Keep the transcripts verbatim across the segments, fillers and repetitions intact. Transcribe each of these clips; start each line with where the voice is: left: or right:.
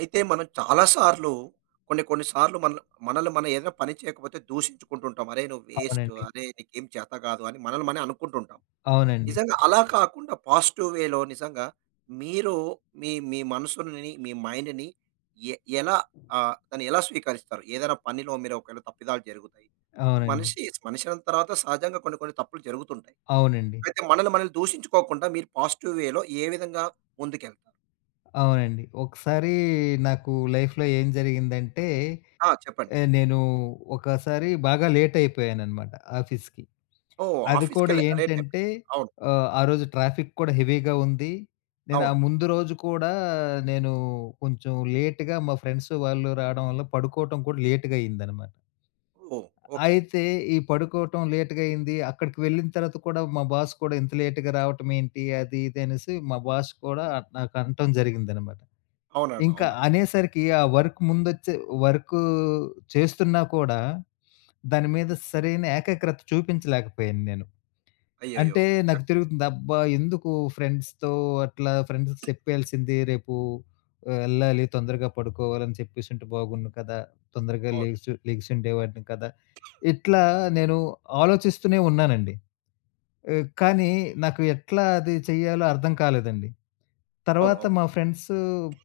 right: అయితే మనం చాలా సార్లు కొన్ని కొన్ని సార్లు మన మనల్ని మనం ఏదైనా పని చేయకపోతే దూషించుకుంటుంటాం. అరే! నువ్వు వేస్ట్.
left: అవునండి.
right: అరే! నీకేం చేత కాదు అని మనల్ని మనం అనుకుంటుంటాం.
left: అవునండి.
right: నిజంగా అలా కాకుండా పాజిటివ్ వేలో నిజంగా మీరు మీ మీ మనసుని, మీ మైండ్‌ని ఎ ఎలా ఆహ్, దాన్ని ఎలా స్వీకరిస్తారు? ఏదైనా పనిలో మీరు ఒకవేళ తప్పిదాలు జరుగుతాయి. ఇప్పుడు
left: అవునండి.
right: మనిషి మనిషి అయిన తర్వాత సహజంగా కొన్ని కొన్ని తప్పులు జరుగుతుంటాయి.
left: అవునండి.
right: అయితే మనల్ని మనల్ని దూషించుకోకుండా మీరు పాజిటివ్ వేలో ఏ విధంగా ముందుకెళ్తారు?
left: అవునండి. ఒకసారి నాకు లైఫ్‌లో ఏం జరిగిందంటే,
right: ఆ! చెప్పండి.
left: ఆహ్, నేను ఒకసారి బాగా లేట్ అయిపోయాననమాట ఆఫీస్‌కి.
right: ఓహ్!
left: అది కూడా
right: ఆఫీస్‌కెళ్ళి అదే టైం.
left: ఏంటంటే
right: అవును.
left: ఆహ్, ఆ రోజు ట్రాఫిక్ కూడా హెవీగా ఉంది. నేను ఆ
right: అవును.
left: ముందు రోజు కూడా నేను కొంచెం లేట్‌గా మా ఫ్రెండ్స్ వాళ్ళు రావడం వల్ల పడుకోవటం కూడా లేట్‌గా అయిందనమాట.
right: ఓహ్! ఓకే.
left: అయితే ఈ పడుకోవటం లేట్‌గా అయింది. అక్కడికి వెళ్ళిన తర్వాత కూడా మా బాస్ కూడా ఇంత లేట్‌గా రావటం ఏంటి? అది ఇది అనేసి మా బాస్ కూడా నాకు అనటం జరిగిందనమాట.
right: అవునవును.
left: ఇంకా
right: అవునండి.
left: అనేసరికి ఆ వర్క్ ముందొచ్చే వర్కు చేస్తున్నా కూడా దాని మీద సరైన ఏకాగ్రత చూపించలేకపోయాను నేను.
right: అయ్యయ్యో!
left: అంటే
right: నిజంగా.
left: నాకు తిరుగుతుంది. అబ్బా! ఎందుకు ఫ్రెండ్స్‌తో అట్లా ఫ్రెండ్స్‌కి చెప్పేయాల్సింది రేపు ఎళ్ళాలి, తొందరగా పడుకోవాలని చెప్పేసుంటే బాగున్ను కదా! తొందరగా
right: అవును.
left: లెగిసి లెగిసుండేవాడిని కదా! ఇట్లా నేను ఆలోచిస్తూనే ఉన్నానండి. ఆహ్, కానీ నాకు ఎట్లా అది చెయ్యాలో అర్థం కాలేదండి.
right: అవును.
left: తర్వాత
right: అవును.
left: మా ఫ్రెండ్స్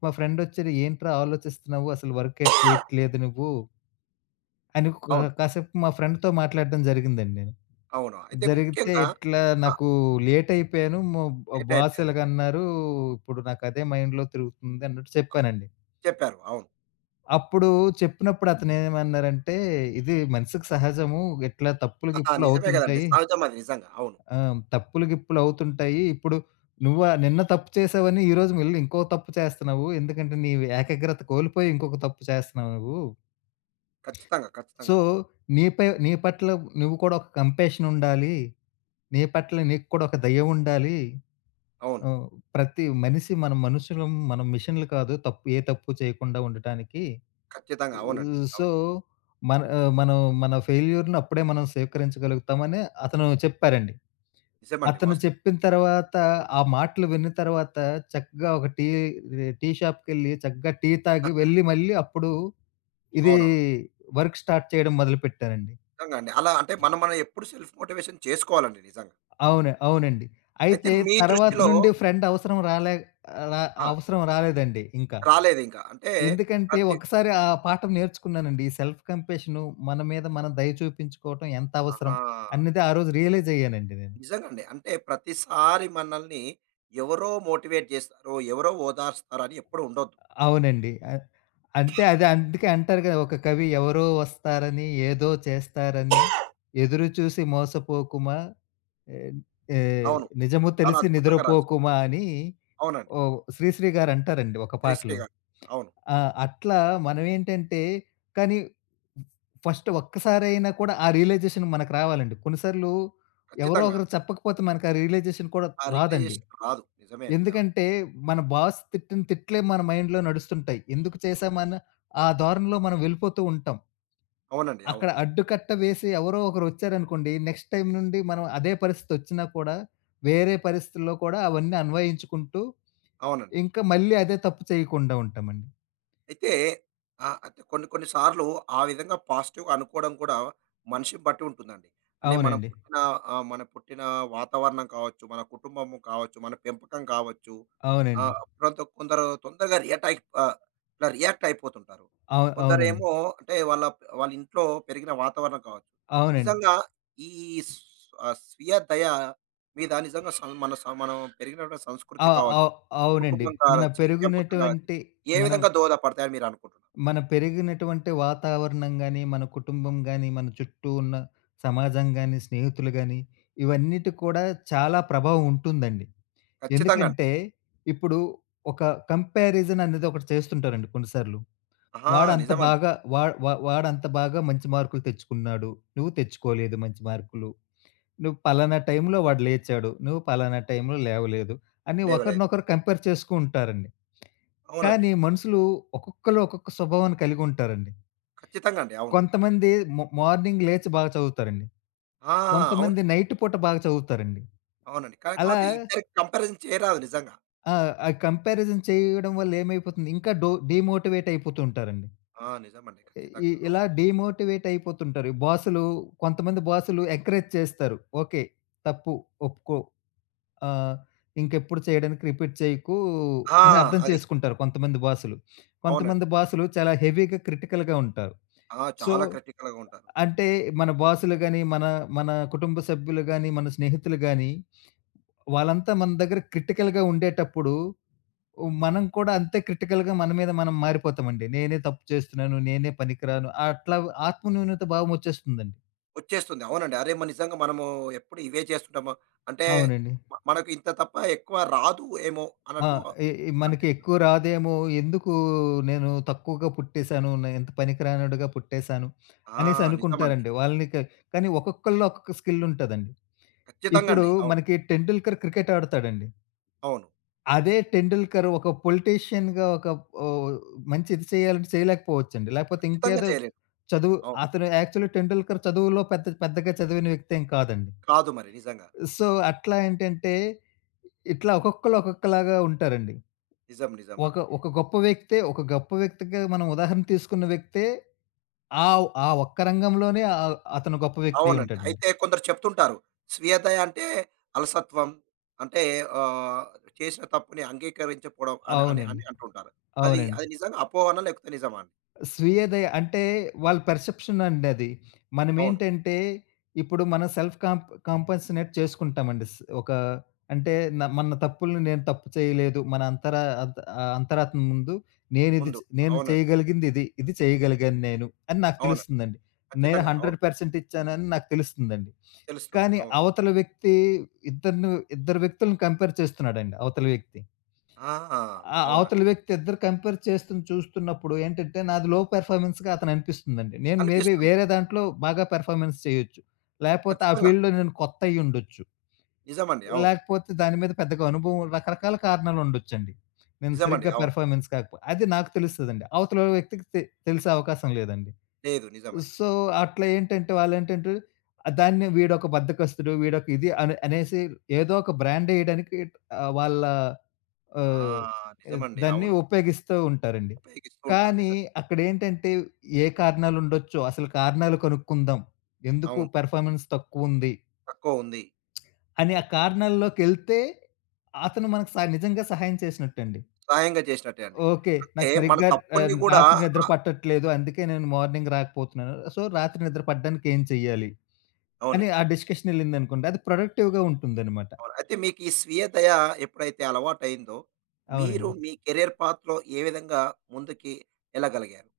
left: మా ఫ్రెండొచ్చి "ఏంట్రా ఆలోచిస్తున్నావు? అసలు వర్క్ ఎట్ చేయట్లేదు నువ్వు" అని కా
right: అవును.
left: కాసేపు మా ఫ్రెండ్‌తో మాట్లాడడం జరిగిందండి నేను.
right: అవును. అయితే
left: జరిగితే
right: ముఖ్యంగా
left: ఇట్లా
right: ఆ!
left: నాకు లేటయిపోయాను. మో
right: సెట్
left: బాస్
right: అయిపోయారు.
left: ఇలాగన్నారు. ఇప్పుడు నాకదే మైండ్‌లో తిరుగుతుంది అన్నట్టు చెప్పానండి.
right: చెప్పారు. అవును.
left: అప్పుడు చెప్పినప్పుడు అతనేమన్నారంటే, "ఇది మనిషికి సహజము. ఇట్లా తప్పులు,
right: ఆహా!
left: గిప్పులు
right: నిజమే గదండీ.
left: అవుతుంటాయి.
right: సహజం అది నిజంగా. అవును.
left: ఆ! తప్పులు, గిప్పులు అవుతుంటాయి. ఇప్పుడు నువ్వు ఆహ్, నిన్న తప్పు చేశావని ఈరోజు మళ్ళీ ఇంకో తప్పు చేస్తున్నావు. ఎందుకంటే నీ ఏకాగ్రత కోల్పోయి ఇంకొక తప్పు చేస్తున్నావు నువ్వు.
right: ఖచ్చితంగా. ఖచ్చితంగా
left: సో,
right: అండి.
left: నీపై నీ పట్ల నువ్వు కూడా ఒక కంపాషన్ ఉండాలి. నీ పట్ల నీకు కూడా ఒక దయ ఉండాలి."
right: అవును.
left: ఓహ్! ప్రతి మనిషి మనం మనుషులం, మనం మిషన్‌లు కాదు. తప్పు ఏ తప్పు చేయకుండా ఉండటానికి.
right: ఖచ్చితంగా. అవునండి.
left: ఆహ్, సో,
right: అవును.
left: మన ఆహ్, మనం మన ఫెయిల్యూర్‌ని అప్పుడే మనం స్వీకరించగలుగుతామని అతను చెప్పారండి.
right: నిజమండి
left: అతను
right: వాస్తవం.
left: చెప్పిన తర్వాత, ఆ మాటలు విన్న తర్వాత చక్కగా ఒక టీ టీ షాప్‌కెళ్ళి చక్కగా టీ తాగి వెళ్ళి మళ్ళీ అప్పుడు ఇది
right: అవునవును.
left: వర్క్ స్టార్ట్ చేయడం మొదలుపెట్టారండి.
right: నిజంగా అండి. అలా అంటే మనం మనం ఎప్పుడు సెల్ఫ్ మోటివేషన్ చేసుకోవాలండి నిజంగా.
left: అవును. అవునండి.
right: అయితే
left: అయితే
right: మీ
left: తర్వాత
right: దృష్టిలో
left: నుండి ఫ్రెండ్ అవసరం రాలే రా
right: ఆ!
left: అవసరం రాలేదండి ఇంకా.
right: రాలేదింకా. అంటే
left: ఎందుకంటే
right: ప్రతి
left: ఒకసారి ఆ పాఠం నేర్చుకున్నానండి. ఈ సెల్ఫ్ కంపాషను మన మీద మనం దయ చూపించుకోవటం ఎంత అవసరం
right: ఆహా!
left: అన్నది ఆ రోజు రియలైజ్ అయ్యానండి నేను.
right: నిజంగండి. అంటే ప్రతిసారి మనల్ని ఎవరో మోటివేట్ చేస్తారో, ఎవరో ఓదార్స్తారో అని ఎప్పుడు ఉండొద్దు.
left: అవునండి. ఆహ్, అంటే అది అందుకే అంటారు కదా! ఒక కవి ఎవరో వస్తారని, ఏదో చేస్తారని, ఎదురు చూసి మోసపోకుమా ఆహ్, ఆహ్,
right: అవును.
left: నిజము
right: చాలా
left: తెలిసి
right: అద్భుతంగా రాశారు.
left: నిద్రపోకుమా అని
right: అవునండి.
left: ఓ శ్రీశ్రీ గారు అంటారండి ఒక
right: 'శ్రీశ్రీ'
left: పాటలో.
right: గారు. అవును.
left: ఆ! అట్లా మనమేంటంటే కానీ ఫస్ట్ ఒక్కసారైనా కూడా ఆ రియలైజేషన్ మనకు రావాలండి. కొన్ని సార్లు ఎవరో
right: ఖచ్చితంగా.
left: ఒకరు
right: అండి.
left: చెప్పకపోతే మనకు ఆ రియలైజేషన్ కూడా
right: ఆ
left: రాదండి.
right: రియలైజేషన్ రాదు. నిజమే. నిజమండి.
left: ఎందుకంటే మన బాస్ తిట్టిన తిట్లే మన మైండ్‌లో నడుస్తుంటాయి. ఎందుకు చేశామన్న ఆ ధోరణిలో మనం వెళ్ళిపోతూ ఉంటాం.
right: అవునండి. అవును.
left: అక్కడ అడ్డుకట్ట వేసి ఎవరో ఒకరు వచ్చారనుకోండి, నెక్స్ట్ టైమ్ నుండి మనం అదే పరిస్థితి వచ్చినా కూడా వేరే పరిస్థితుల్లో కూడా అవన్నీ అన్వయించుకుంటూ
right: అవునండి.
left: ఇంకా మళ్ళీ అదే తప్పు చేయకుండా ఉంటామండి.
right: అయితే ఆహ్, అంటే కొన్ని కొన్ని సార్లు ఆ విధంగా పాజిటివ్‌గా అనుకోవడం కూడా మనిషిని బట్టి ఉంటుందండి. అంటే మనం
left: అవునండి.
right: పుట్టిన ఆహ్, మన పుట్టిన వాతావరణం కావచ్చు, మన కుటుంబం కావచ్చు, మన పెంపకం కావచ్చు.
left: అవునండి.
right: ఆహ్, కొంత కొందరు తొందరగా రియాక్ట్ అయి ఆహ్, ఇట్లా రియాక్ట్ అయిపోతుంటారు.
left: అవు అవునండి.
right: కొందరేమో అంటే వాళ్ళ వాళ్ళ ఇంట్లో పెరిగిన వాతావరణం కావచ్చు.
left: అవునండి.
right: నిజంగా ఈ స్ ఆహ్, స్వీయ దయ మీద నిజంగా సం మన సం మనం పెరిగినటువంటి
left: ఆ!
right: సంస్కృతి కావచ్చు,
left: అవ్ అవునండి.
right: కుటుంబం
left: మన
right: కావచ్చు, పెంపకం కావచ్చు.
left: పెరిగినటువంటి
right: ఏ
left: మనం
right: విధంగా దోహదపడతాయని మీరనుకుంటున్నారు?
left: మన పెరిగినటువంటి వాతావరణం గాని, మన కుటుంబం గాని, మన చుట్టూ ఉన్న సమాజం గాని, స్నేహితులు గాని, ఇవన్నిటి కూడా చాలా ప్రభావం ఉంటుందండి.
right: ఖచ్చితంగా అండి.
left: ఎందుకంటే, ఇప్పుడు ఒక కంపారిజన్ అనేది ఒకటి చేస్తుంటారండి కొన్నిసార్లు.
right: ఆ!
left: వాడంత
right: నిజమండి.
left: బాగా వా వా వాడంత బాగా మంచి మార్కులు తెచ్చుకున్నాడు. నువ్వు తెచ్చుకోలేదు మంచి మార్కులు. నువ్వు పలానా టైంలో వాడు లేచాడు. నువ్వు పలానా టైంలో లేవలేదు. అని
right: లేవు లేదు.
left: ఒకరినొకరు కంపేర్ చేసుకుంటారండి.
right: అవునండి.
left: కానీ మనుషులు ఒక్కొక్కళ్ళు ఒక్కొక్క స్వభావాన్ని కలిగుంటారండి.
right: ఖచ్చితంగా అండి. అవును.
left: కొంతమంది మొ మార్నింగ్ లేచి బాగా చదువుతారండి.
right: ఆ!
left: కొంతమంది
right: అవునండి.
left: నైట్ పూట బాగా చదువుతారండి.
right: అవునండి.
left: అలా
right: కాకపోతే ఇద్దరికి కంపారిజన్ చేయరాదు నిజంగా.
left: ఆ! ఆ కంపారిజన్ చేయడం వల్ల ఏమైపోతుంది ఇంకా డో డీమోటివేట్ అయిపోతూ ఉంటారండి.
right: ఆ! నిజమండి.
left: ఇ
right: ఖచ్చితంగా.
left: ఇలా
right: అవును.
left: డీమోటివేట్ అయిపోతుంటారు. బాసులు కొంతమంది బాసులు ఎంకరేజ్ చేస్తారు. ఓకే. తప్పు ఒప్పుకో ఆహ్, ఇంకెప్పుడు చేయడానికి రిపీట్ చేయకు
right: ఆ!
left: అని అర్థం
right: అది.
left: చేసుకుంటారు కొంతమంది బాసులు.
right: అవునండి.
left: కొంతమంది బాసులు చాలా హెవీగా క్రిటికల్‌గా ఉంటారు.
right: ఆ!
left: సో,
right: చాలా క్రిటికల్‌గా ఉంటారు.
left: అంటే మన బాసులు గాని, మన మన కుటుంబ సభ్యులు గాని, మన స్నేహితులు గాని, వాళ్ళంతా మన దగ్గర క్రిటికల్‌గా ఉండేటప్పుడు మనం కూడా అంతే క్రిటికల్‌గా మన మీద మనం మారిపోతామండి. నేనే తప్పు చేస్తున్నాను, నేనే పనికిరాను అట్లా ఆత్మన్యూనత భావం వచ్చేస్తుందండి.
right: వచ్చేస్తుంది. అవునండి. అరే! మ నిజంగా మనము ఎప్పుడు ఇవే చేస్తుంటామా? అంటే
left: అవునండి.
right: మ మనకు ఇంత తప్ప ఎక్కువ రాదు ఏమో
left: ఆ!
right: అన్నట్లు
left: ఎ ఎ మనకి
right: అనిపిస్తుంది.
left: ఎక్కువ రాదేమో, ఎందుకు నేను తక్కువగా పుట్టేసాను, నేను ఎంత పనికిరానోడుగా పుట్టేసాను
right: ఆ!
left: అనేసి
right: నిజమండి.
left: అనుకుంటారండి. వాళ్ళని క కానీ ఒక్కొక్కళ్ళలో ఒక్కొక్క స్కిల్ ఉంటదండి.
right: ఖచ్చితంగా
left: ఇప్పుడు
right: అండి. అవును.
left: మనకి 'టెండూల్కర్' క్రికెట్ ఆడతాడండి.
right: అవును.
left: అదే 'టెండూల్కర్' ఒక పొలిటీషియన్‌గా ఒక ఓహ్, మంచి ఇది చేయాలంటే చేయలేకపోవచ్చండి. లేకపోతే
right: ఖచ్చితంగా
left: ఇంకేదో
right: చేయలేరు.
left: చదువు
right: అవును.
left: అతను యాక్చువల్లీ 'టెండూల్కర్' చదువులో పెద్ద పెద్దగా చదివిన వ్యక్తి ఏం కాదండి.
right: కాదు మరి నిజంగా.
left: సో, అట్లా ఏంటంటే, ఇట్లా ఒక్కొక్కళ్ళు ఒక్కొక్కలాగా ఉంటారండి.
right: నిజం.
left: ఒక
right: నిజమండి.
left: ఒక గొప్ప వ్యక్తే ఒక గొప్ప వ్యక్తిగా మనం ఉదాహరణ తీసుకున్న వ్యక్తే ఆ ఆ ఒక్క రంగంలోనే ఆహ్, అతను గొప్ప వ్యక్తి
right: అవునండి.
left: అయ్యుంటాడండి.
right: అయితే కొందరు చెప్తుంటారు. స్వీయదయ అంటే అలసత్వం. అంటే ఆహ్, చేసిన తప్పుని అంగీకరించకపోవడం అని అని
left: అవునండి.
right: అని అంటుంటారు. అది
left: అవునండి.
right: అది నిజంగా అపోహనా? లేకపోతే నిజమా అండి?
left: స్వీయ దయ అంటే వాళ్ళ పర్సెప్షన్ అండి అది.
right: అవును.
left: మనమేంటంటే ఇప్పుడు మనం సెల్ఫ్ కాంప్ కాంపన్సనేట్ చేసుకుంటామండి. స్ ఒక అంటే న మన తప్పుల్ని నేను తప్పు చేయలేదు. మన అంతర అంత్ ఆహ్, అంతరాత్మ ముందు నేనిది
right: ముందు.
left: చ్ నేను
right: అవునండి.
left: చేయగలిగింది ఇది. ఇది చేయగలిగాను నేను అని నాకు
right: అవునండి.
left: తెలుస్తుందండి. నేను
right: ఖచ్చితంగా. అవును.
left: వంద శాతం ఇచ్చానని నాకు తెలుస్తుందండి.
right: తెలుస్తుంది.
left: కానీ
right: అవును.
left: అవతల వ్యక్తి ఇద్దరిని ఇద్దరు వ్యక్తులను కంపేర్ చేస్తున్నాడండి అవతల వ్యక్తి.
right: ఆ!
left: ఆ!
right: అవునండి.
left: అవతలి వ్యక్తి ఇద్దరు కంపేర్ చేస్తున్న చూస్తున్నప్పుడు ఏంటంటే, నాది లో పెర్ఫార్మన్స్‌గా అతననిపిస్తుందండి. నేను మేబీ
right: అనిపిస్తుంది.
left: వేరే దాంట్లో బాగా పెర్ఫార్మన్స్ చేయొచ్చు. లేపోతే ఆ
right: ఖచ్చితంగా.
left: ఫీల్డ్‌లో నేను కొత్తయ్యుండొచ్చు.
right: నిజమండి. అవును.
left: లేకపోతే దాని మీద పెద్దగా అనుభవం రకరకాల కారణాలుండొచ్చండి. నేను
right: నిజమండి.
left: సరిగ్గా
right: అవును.
left: పెర్ఫార్మన్స్ కాకపో అది నాకు తెలుస్తదండి. అవతల వ్యక్తికి తె తెలిసే అవకాశం లేదండి.
right: లేదు. నిజమే.
left: సో, అట్లా ఏంటంటే, వాళ్ళేంటంటే దాన్ని వీడొక బద్ధకస్తుడు, వీడొక ఇది అని అనేసి ఏదో ఒక బ్రాండేయడానికి ఆహ్, వాళ్ళ ఆహ్,
right: ఆ!
left: ఎద్
right: నిజమండి.
left: దాన్ని
right: అవును.
left: ఉపయోగిస్తూ ఉంటారండి.
right: ఉపయోగిస్తూ ఉంటారు.
left: కానీ
right: నిజం.
left: అక్కడేంటంటే ఏ కారణాలుండొచ్చో, అసలు కారణాలు కనుక్కుందాం. ఎందుకు
right: అవును.
left: పెర్ఫార్మెన్స్ తక్కువుంది
right: తక్కువ ఉంది.
left: అని ఆ కారణాల్లోకెళ్తే అతను మనకు స నిజంగా సహాయం చేసినట్టండి.
right: సహాయంగా చేసినట్టే అండి.
left: ఓకే.
right: అంటే
left: నాకు
right: మన
left: సరిగ్గా
right: తప్పుల్ని
left: ఆహ్,
right: కూడా
left: రాత్రి నిద్ర
right: ఆహ్,
left: పట్టట్లేదు. అందుకే నేను మార్నింగ్ రాకపోతున్నాను. సో, రాత్రి నిద్ర పడడానికి ఏం చెయ్యాలి అని ఆ
right: అవునండి.
left: డిస్కషన్ ఎళ్ళిందనుకోండి. అది ప్రొడక్టివ్‌గా ఉంటుందనమాట.
right: అవును. అయితే మీకు ఈ స్వీయ దయ ఎప్పుడైతే అలవాటయిందో, మీరు
left: అవునండి.
right: మీ కెరియర్ పాత్‌లో ఏ విధంగా ముందుకి ఎళ్ళగలిగారు?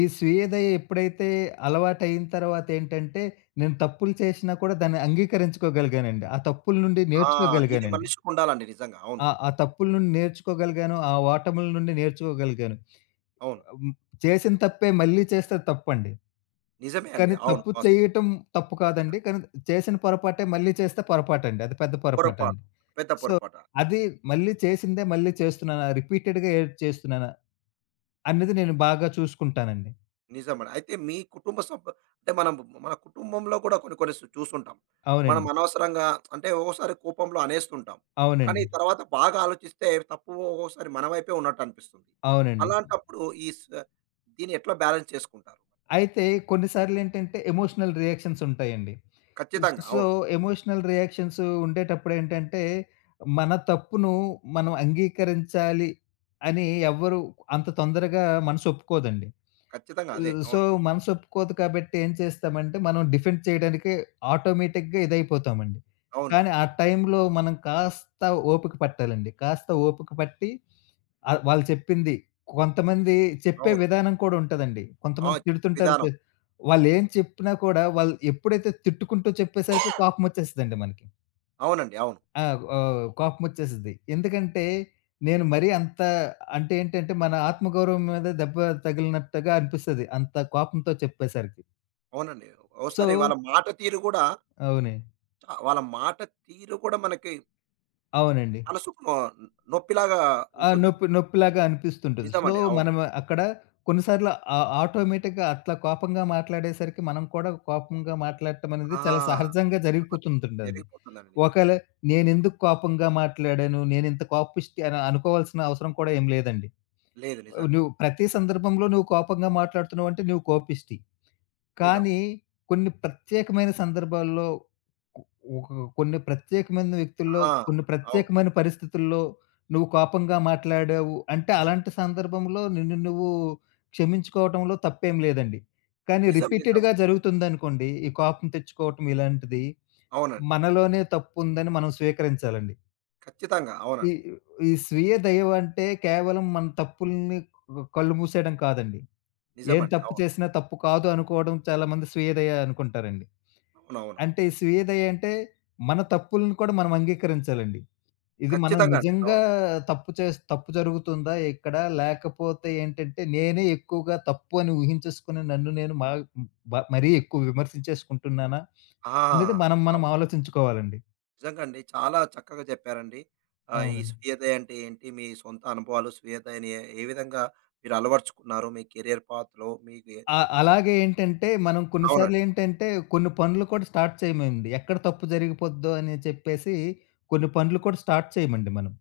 left: ఈ స్వీయదయ ఎప్పుడైతే అలవాటయిన తర్వాతేంటంటే, నేను తప్పులు చేసినా కూడా దాన్ని అంగీకరించుకోగలిగానండి. ఆ తప్పుల నుండి
right: ఆ! ఇది
left: నేర్చుకోగలిగానండి.
right: మనిషికుండాలండి నిజంగా. అవును.
left: ఆ ఆ తప్పుల నుండి నేర్చుకోగలిగాను. ఆ ఓటముల నుండి నేర్చుకోగలిగాను.
right: అవును.
left: హ్మ్. చేసిన తప్పే మళ్ళీ చేస్తే తప్పండి.
right: నిజమే అండి.
left: కానీ
right: అవును
left: తప్పు
right: వాస్తవం.
left: చేయటం తప్పు కాదండి. కానీ చేసిన పొరపాటే మళ్ళీ చేస్తే పొరపాటండి. అది పెద్ద
right: పొరపాటు.
left: పొరపాటండి.
right: పెద్ద
left: సో,
right: పొరపాటు.
left: అది మళ్ళీ చేసిందే మళ్ళీ చేస్తున్నానా? రిపీటెడ్‌గా ఏది చేస్తున్నానా? అన్నది నేను బాగా చూసుకుంటానండి.
right: నిజమండి. అయితే మీ కుటుంబ సభ్యు, అంటే మనం మన కుటుంబంలో కూడా కొన్ని కొన్ని సు చూస్తుంటాం. మనం
left: అవునండి.
right: అనవసరంగా అంటే ఒక్కోసారి కోపంలో అనేస్తుంటాం. కానీ
left: అవునండి.
right: తర్వాత బాగా ఆలోచిస్తే తప్పు ఒక్కోసారి మన వైపే ఉన్నట్టు అనిపిస్తుంది.
left: అవునండి.
right: అలాంటప్పుడు ఈ స్ దీన్ని ఎట్లా బ్యాలెన్స్ చేసుకుంటారు?
left: అయితే కొన్నిసార్లేంటంటే ఎమోషనల్ రియాక్షన్స్ ఉంటాయండి.
right: ఖచ్చితంగా.
left: సో,
right: అవును.
left: ఎమోషనల్ రియాక్షన్స్ ఉండేటప్పుడేంటంటే, మన తప్పును మనం అంగీకరించాలి అని ఎవ్వరు అంత తొందరగా మనసొప్పుకోదండి.
right: ఖచ్చితంగా అదే.
left: హ్మ్. సో,
right: అవును.
left: మనసు ఒప్పుకోదు కాబట్టి ఏం చేస్తామంటే, మనం డిఫెండ్ చేయడానికి ఆటోమేటిక్‌గా ఇదైపోతామండి.
right: అవును.
left: కానీ ఆ టైంలో మనం కాస్త ఓపిక పట్టాలండి. కాస్త ఓపిక పట్టి ఆహ్, వాళ్ళు చెప్పింది కొంతమంది చెప్పే
right: అవును.
left: విధానం కూడా ఉంటదండి.
right: ఆ!
left: కొంతమంది
right: చెప్పే
left: తిడుతుంటారు.
right: విధానం.
left: చె వాళ్ళేం చెప్పినా కూడా వాళ్ళు ఎప్పుడైతే తిట్టుకుంటూ చెప్పేసరికి కోపమొచ్చేస్తదండి మనకి.
right: అవునండి. అవును.
left: ఆ! ఆహ్, కోపమొచ్చేసిద్ది. ఎందుకంటే నేను మరీ అంత అంటే ఏంటంటే మన ఆత్మగౌరవం మీద దెబ్బ తగిలినట్టుగా అనిపిస్తది. అంత కోపంతో చెప్పేసరికి.
right: అవునండి.
left: సో
right: ఒక్కోసారి వాళ్ళ మాట తీరు కూడా
left: అవును.
right: చ వాళ్ళ మాట తీరు కూడా మనకి
left: అవునండి.
right: మనసుకు నొ నొప్పిలాగా
left: ఆ!
right: ఉంటుందండి.
left: నొప్పి నొప్పిలాగా అనిపిస్తుంటది. సో
right: నిజమండి. అవును.
left: మనం అక్కడ కొన్నిసార్లు ఆ ఆటోమేటిక్‌గా అట్లా కోపంగా మాట్లాడేసరికి మనం కూడా కోపంగా మాట్లాడటం అనేది
right: ఆ!
left: చాలా సహజంగా
right: నిజమండి.
left: జరిగిపోతుంటుంటది.
right: జరిగిపోతుందండి నిజంగా.
left: ఒకవేళ నేనెందుకు కోపంగా మాట్లాడాను, నేనింత కోపిష్టి అని అనుకోవాల్సిన అవసరం కూడా ఏం లేదండి.
right: లేదు నిజంగా.
left: నువ్వు ప్రతి సందర్భంలో నువ్వు కోపంగా మాట్లాడుతున్నావు అంటే నువ్వు కోపిష్టి.
right: నిజం.
left: కానీ కొన్ని ప్రత్యేకమైన సందర్భాల్లో కొ ఒక కొన్ని ప్రత్యేకమైన వ్యక్తుల్లో,
right: ఆ!
left: కొన్ని
right: అవును.
left: ప్రత్యేకమైన పరిస్థితుల్లో నువ్వు కోపంగా మాట్లాడావు అంటే అలాంటి సందర్భంలో నిన్ను నువ్వు క్షమించుకోవటంలో తప్పేం లేదండి. కానీ
right: నిజం, నిజం.
left: రిపీటెడ్‌గా జరుగుతుందనుకోండి ఈ కోపం తెచ్చుకోవటం ఇలాంటిది
right: అవునండి.
left: మనలోనే తప్పుందని మనం స్వీకరించాలండి.
right: ఖచ్చితంగా.
left: ఈ
right: అవునండి.
left: ఈ స్వీయ దయవంటే కేవలం మన తప్పుల్ని కళ్ళు మూసేయడం కాదండి. ఏం
right: నిజమండి.
left: తప్పు
right: అవును.
left: చేసినా తప్పు కాదు అనుకోవడం చాలా మంది స్వీయదయ అనుకుంటారండి.
right: అవునవునవును.
left: అంటే ఈ స్వీయదయ అంటే మన తప్పులను కూడా మనం అంగీకరించాలండి. ఇది మనం
right: ఖచ్చితంగా అండి.
left: నిజంగా
right: అవును.
left: తప్పు చేస్ తప్పు జరుగుతుందా ఇక్కడ? లేకపోతే ఏంటంటే నేనే ఎక్కువగా తప్పు అని ఊహించేసుకొని నన్ను నేను మా బ మరీ ఎక్కువ విమర్శించేసుకుంటున్నానా?
right: ఆ!
left: అనేది మనం మనం
right: అవును.
left: ఆలోచించుకోవాలండి.
right: నిజంగా అండి. చాలా చక్కగా చెప్పారండి. ఆహ్, ఈ
left: అవునండి.
right: స్వీయత అంటే ఏంటి? మీ సొంత అనుభవాలు స్వీయతని ఏ ఏ విధంగా మీరు అలవరుచుకున్నారు? మీ కెరియర్ పాత్‌లో మీకు ఏ
left: అ అలాగే ఏంటంటే మనం కొన్ని సార్లు
right: అవునండి.
left: ఏంటంటే కొన్ని పనులు కూడా స్టార్ట్ చేయమండి. ఎక్కడ తప్పు జరిగిపోద్దో అని చెప్పేసి కొన్ని పనులు కూడా స్టార్ట్ చేయమండి మనం.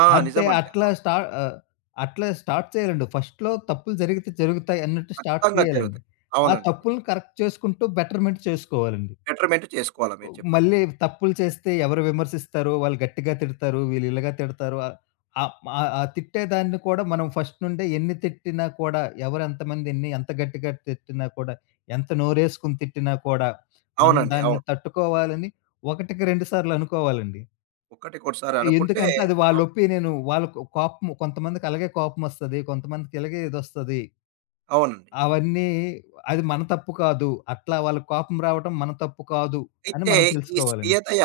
right: ఆ!
left: అంటే
right: నిజమండి.
left: అట్లా స్టా ఆహ్, అట్లా స్టార్ట్ చేయాలండి. ఫస్ట్‌లో తప్పులు జరిగితే జరుగుతాయి అన్నట్టు స్టార్ట్
right: ఖచ్చితంగా
left: చేయాలండి.
right: జరుగుతాయి.
left: ఆ
right: అవునండి.
left: తప్పులను కరెక్ట్ చేసుకుంటూ బెటర్‌మెంట్ చేసుకోవాలండి.
right: బెటర్‌మెంట్ చేసుకోవాలా మీరు చెప్పినట్టు.
left: మళ్ళీ తప్పులు చేస్తే ఎవరు విమర్శిస్తారో, వాళ్ళు గట్టిగా తిడతారు, వీళ్ళు ఇలాగా తిడతారు. ఆహ్, ఆహ్, ఆహ్, ఆ తిట్టేదాన్ని కూడా మనం ఫస్ట్ నుండే ఎన్ని తిట్టినా కూడా, ఎవరు ఎంతమంది ఎన్ని ఎంత గట్టిగా తిట్టినా కూడా, ఎంత నోరేసుకొని తిట్టినా కూడా, మనం
right: అవునండి. అవును.
left: దాన్ని తట్టుకోవాలని ఒకటికి రెండు సార్లు అనుకోవాలండి.
right: ఒకటికోటిసారి అనుకుంటే
left: ఎందుకంటే అది వాళ్ళ
right: అవును.
left: ఒపీనియను. వాళ్ళకు కోపం కొంతమందికి అలాగే కోపమొస్తది. కొంతమందికి ఇలాగే ఇదొస్తది.
right: అవునండి.
left: అవన్నీ అది మన తప్పు కాదు. అట్లా వాళ్ళకి కోపం రావటం మన తప్పు కాదు అని
right: అయితే
left: మనం
right: ఈ
left: తెలుసుకోవాలండి.
right: స్వీయతయ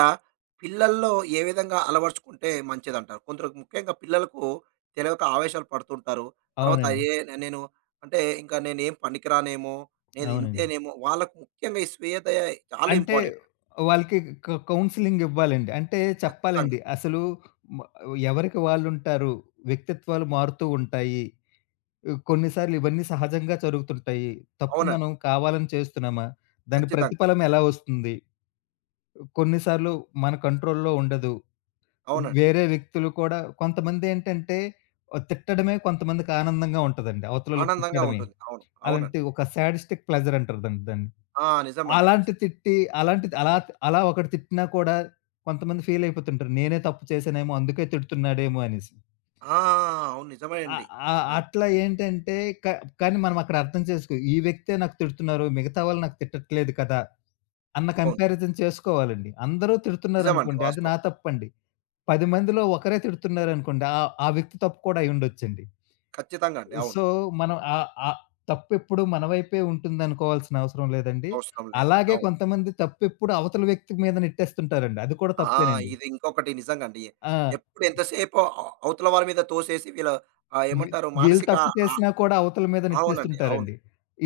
right: పిల్లల్లో ఏ విధంగా అలవరుచుకుంటే మంచిదంటారు? కొందరు ముఖ్యంగా పిల్లలకు తెలియక ఆవేశాలు పడుతుంటారు. తర్వాత
left: అవునండి.
right: ఏ నేను అంటే ఇంకా నేనేం పనికిరానేమో, నేను
left: అవునండి.
right: ఇంతేనేమో, వాళ్ళకు ముఖ్యంగా ఈ స్వీయతయ చాలా
left: అంటే
right: ఇంపార్టెంట్.
left: వాళ్ళకి క కౌన్సెలింగ్ ఇవ్వాలండి. అంటే
right: ఖచ్చితంగా.
left: చెప్పాలండి. అసలు మ ఎవరికి వాళ్ళుంటారు. వ్యక్తిత్వాలు మారుతూ ఉంటాయి. కొన్ని సార్లు ఇవన్నీ సహజంగా జరుగుతుంటాయి. తప్పు
right: అవునండి.
left: మనం కావాలని చేస్తున్నామా? దాని
right: ఖచ్చితంగా.
left: ప్రతిఫలం ఎలా వస్తుంది? కొన్ని సార్లు మన కంట్రోల్‌లో ఉండదు.
right: అవునండి.
left: వేరే వ్యక్తులు కూడా కొంతమందేంటంటే ఆహ్, తిట్టడమే కొంతమందికి ఆనందంగా ఉంటదండి. అవతలోళ్ళకి
right: ఆనందంగా
left: తిట్టడమే.
right: ఉంటుంది. అవును.
left: అలాంటి
right: అవునండి.
left: ఒక సాడిస్టిక్ ప్లెజర్ అంటారు దాన్ని దాన్ని.
right: ఆ! నిజమండి. ఖచ్చి
left: అలాంటి తిట్టి అలాంటిది అలా అలా ఒకడు తిట్టినా కూడా కొంతమంది ఫీల్ అయిపోతుంటారు. నేనే తప్పు చేశానేమో అందుకే తిడుతున్నాడేమో అనేసి.
right: ఆ! అవును. నిజమే
left: అ
right: అండి.
left: అ
right: నిజంగా.
left: అట్లా ఏంటంటే క కానీ మనం అక్కడ అర్థం చేసుకో ఈ వ్యక్తే నాకు తిడుతున్నారు. మిగతా వాళ్ళు నాకు తిట్టట్లేదు కదా! అన్న
right: అవును.
left: కంపారిజన్ చేసుకోవాలండి. అందరూ
right: నిజమండి.
left: తిడుతున్నారనుకోండి అది నా
right: వాస్తవం.
left: తప్పండి. పది మందిలో ఒకరే తిడుతున్నారనుకోండి. ఆ ఆ వ్యక్తి తప్పు కూడా అయ్యుండొచ్చండి.
right: ఖచ్చితంగా అండి. అవును.
left: సో, మనం ఆహ్, ఆహ్, తప్పెప్పుడు మన వైపే ఉంటుందనుకోవాల్సిన అవసరం లేదండి.
right: అవసరం లేదండి.
left: అలాగే
right: అవును.
left: కొంతమంది తప్పెప్పుడు అవతల వ్యక్తి మీద నెట్టేస్తుంటారండి. అది కూడా
right: ఆ!
left: తప్పేనండి.
right: ఇది ఇంకొకటి నిజంగా అండి.
left: ఆ!
right: ఎప్పుడు ఎంతసేపు అ అవతల వారి మీద తోసేసి వీళ్ళ ఆహ్,
left: వీ
right: ఏమంటారు
left: వీళ్ళు
right: మానసిక
left: తప్పు
right: ఆ
left: చేసినా కూడా అవతల మీద
right: అవునండి. అవును.
left: నెట్టేస్తుంటారండి.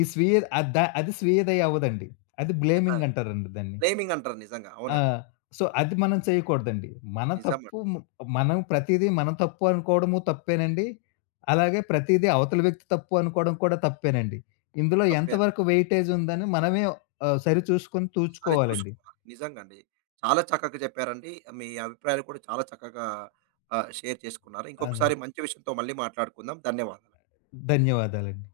left: ఈ స్వీయ అద్ ద అది స్వీయదయ అవ్వదండి. అది బ్లేమింగ్ అంటారండి దాన్ని.
right: బ్లేమింగ్ అంటారు నిజంగా.
left: ఆ!
right: అవునండి.
left: సో, అది మనం చేయకూడదండి. మన తప్పు
right: నిజమండి.
left: మ్ మనం ప్రతీదీ మనం తప్పు అనుకోవడము తప్పేనండి. అలాగే ప్రతీదీ అవతల వ్యక్తి తప్పు అనుకోవడం కూడా తప్పేనండి. ఇందులో
right: తప్పే.
left: ఎంతవరకు వెయిటేజ్ ఉందని మనమే ఆహ్, సరిచూసుకొని
right: సరి
left: తూచుకోవాలండి.
right: చూసుకోవాలి. నిజంగా అండి. చాలా చక్కగా చెప్పారండి. మీ అభిప్రాయాలు కూడా చాలా చక్కగా ఆహ్, షేర్ చేసుకున్నారు. ఇంకొకసారి
left: అవునండి.
right: మంచి విషయంతో మళ్ళీ మాట్లాడుకుందాం. ధన్యవాదాలు.
left: ధన్యవాదాలండి.